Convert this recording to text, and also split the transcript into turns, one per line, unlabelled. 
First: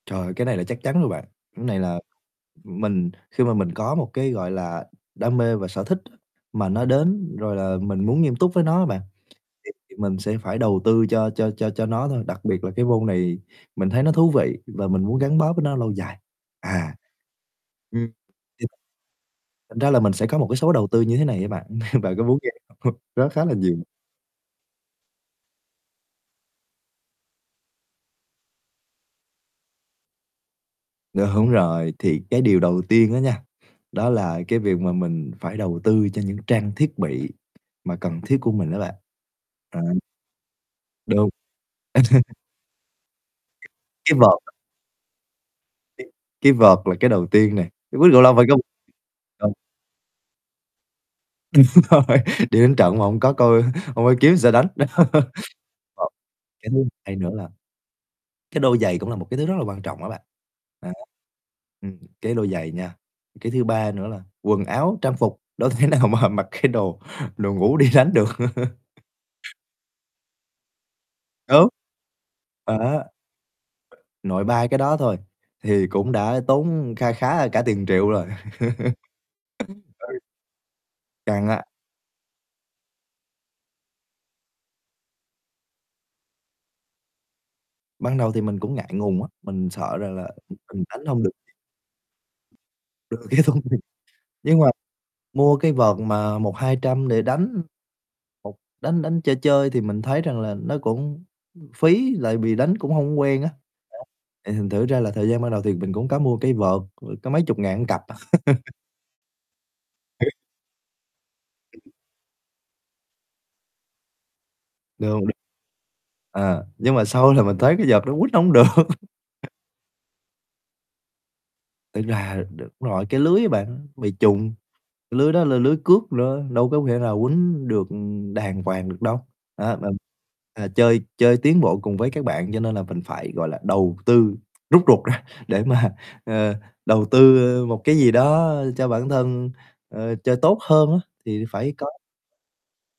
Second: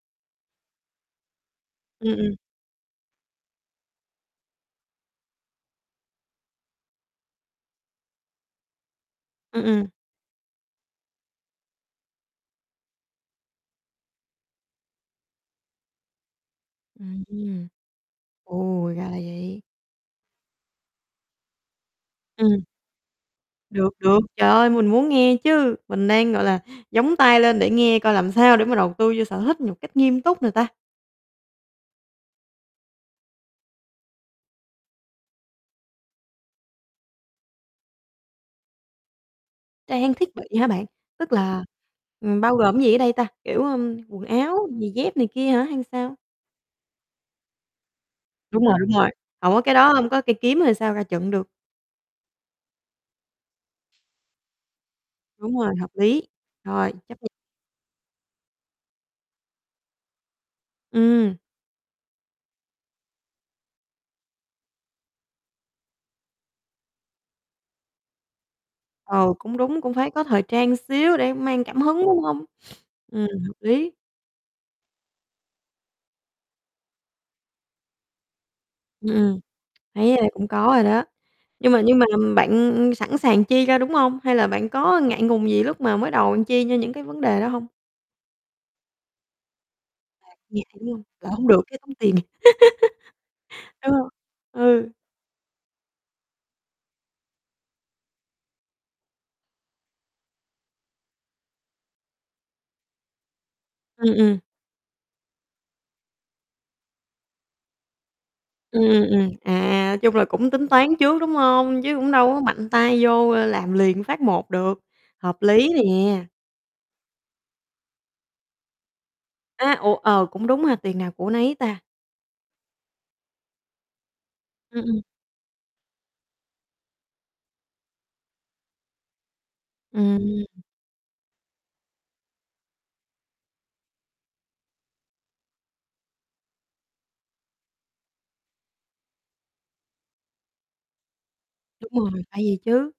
Trời, cái này là chắc chắn rồi bạn. Này là
Ừm, ừm.
mình khi mà mình có một cái, gọi là, đam mê và sở thích á, mà nó đến rồi là mình muốn nghiêm túc với nó á mà,
Ừm,
thì
ừm.
thì mình sẽ phải đầu tư cho cho cho cho nó thôi. Đặc biệt là cái môn này mình thấy nó thú vị và mình muốn gắn bó với nó lâu dài. À.
Ừm.
Ừm. [unintelligible]
Ồ, ra là vậy.
Thành ra là mình sẽ có một cái số đầu tư như thế này á bạn, bạn có muốn nghe
Ừm.
không? Nó khá là nhiều.
Được, được, trời ơi, mình muốn nghe chứ. Mình đang, gọi là, dóng tai lên để nghe coi làm sao để mà đầu tư vô sở thích nhột cách nghiêm túc nè ta.
Đúng rồi, thì cái điều đầu tiên á nha, đó là cái việc mà mình phải đầu tư cho những trang thiết bị mà cần thiết của mình đó bạn, ờ.
Trang thiết bị hả bạn,
Đúng.
tức là, ừm, bao gồm gì ở đây ta, kiểu, ưm,
Cái
quần
vợt.
áo giày dép này kia hả, hay sao?
Cái vợt là cái đầu tiên này, quýnh cầu lông phải có
Đúng rồi, đúng rồi, hổng
[unintelligible]
có cái đó, hông có cây kiếm rồi sao ra trận được.
Đúng rồi, đi đánh trận mà hổng có coi hông có kiếm sao đánh.
Đúng rồi, hợp
Ờ.
lý,
Cái thứ
rồi,
hai
chấp nh
nữa là cái đôi giày cũng là một cái thứ rất là quan trọng á bạn, đó.
Ừm.
Ừm, cái đôi giày nha, cái thứ 3 nữa là quần áo trang phục, đâu thể nào mà mặc cái đồ đồ ngủ đi đánh được.
Ừ, cũng đúng, cũng phải có thời trang xíu để mang
Đúng.
cảm hứng, đúng hông?
Đó.
Ừm, hợp lý.
Nội ba cái đó thôi, thì cũng đã tốn kha khá cả tiền triệu rồi.
Ừm, thấy,
Ừ.
ơ, cũng có rồi đó,
Căng á.
nhưng mà nhưng mà bạn sẵn sàng chi ra, đúng hông? Hay là bạn có ngại ngùng gì lúc mà mới đầu bạn chi cho những cái vấn đề đó hông?
Ban đầu thì mình cũng ngại ngùng á, mình sợ rằng
À,
là
cũng ngại,
mình
đúng hông?
đánh hông
Lỡ
được.
hổng được cái tốn tiền.
Rồi cái xong rồi
Đúng hông?
nhưng mà
Ừ.
mua cây vợt mà 100, 200 để đánh, một đánh đánh chơi chơi thì mình thấy rằng là nó cũng phí, lại bị đánh cũng hông quen á.
Ừm, ừm.
[unintelligible] Thì thành thử ra là thời gian ban đầu thì mình cũng có mua cây vợt, có mấy chục ngàn một cặp à.
Ừm, ừm, ừm. À, chung là cũng tính toán trước, đúng hông? Chứ cũng đâu có mạnh tay vô làm liền phát một được,
Đâu.
hợp lý nè.
À, nhưng mà sau là mình thấy cây vợt đó quýnh hổng được.
À, ủa ờ, cũng đúng ha, tiền nào của nấy ta.
Tính ra đ đúng rồi, cái lưới á bạn, bị chùng,
Ừm, ừm.
cái lưới đó là lưới cước nữa, đâu có thể nào quýnh được đàng hoàng được đâu. Đó, nên,
Ừm.
à, chơi chơi tiến bộ cùng với các bạn, cho nên là mình phải, gọi là, đầu tư rút ruột ra để mà, ờ, đầu tư một cái gì đó cho bản thân, ơ, chơi tốt hơn á, thì phải
Đúng
có
rồi, phải vậy chứ.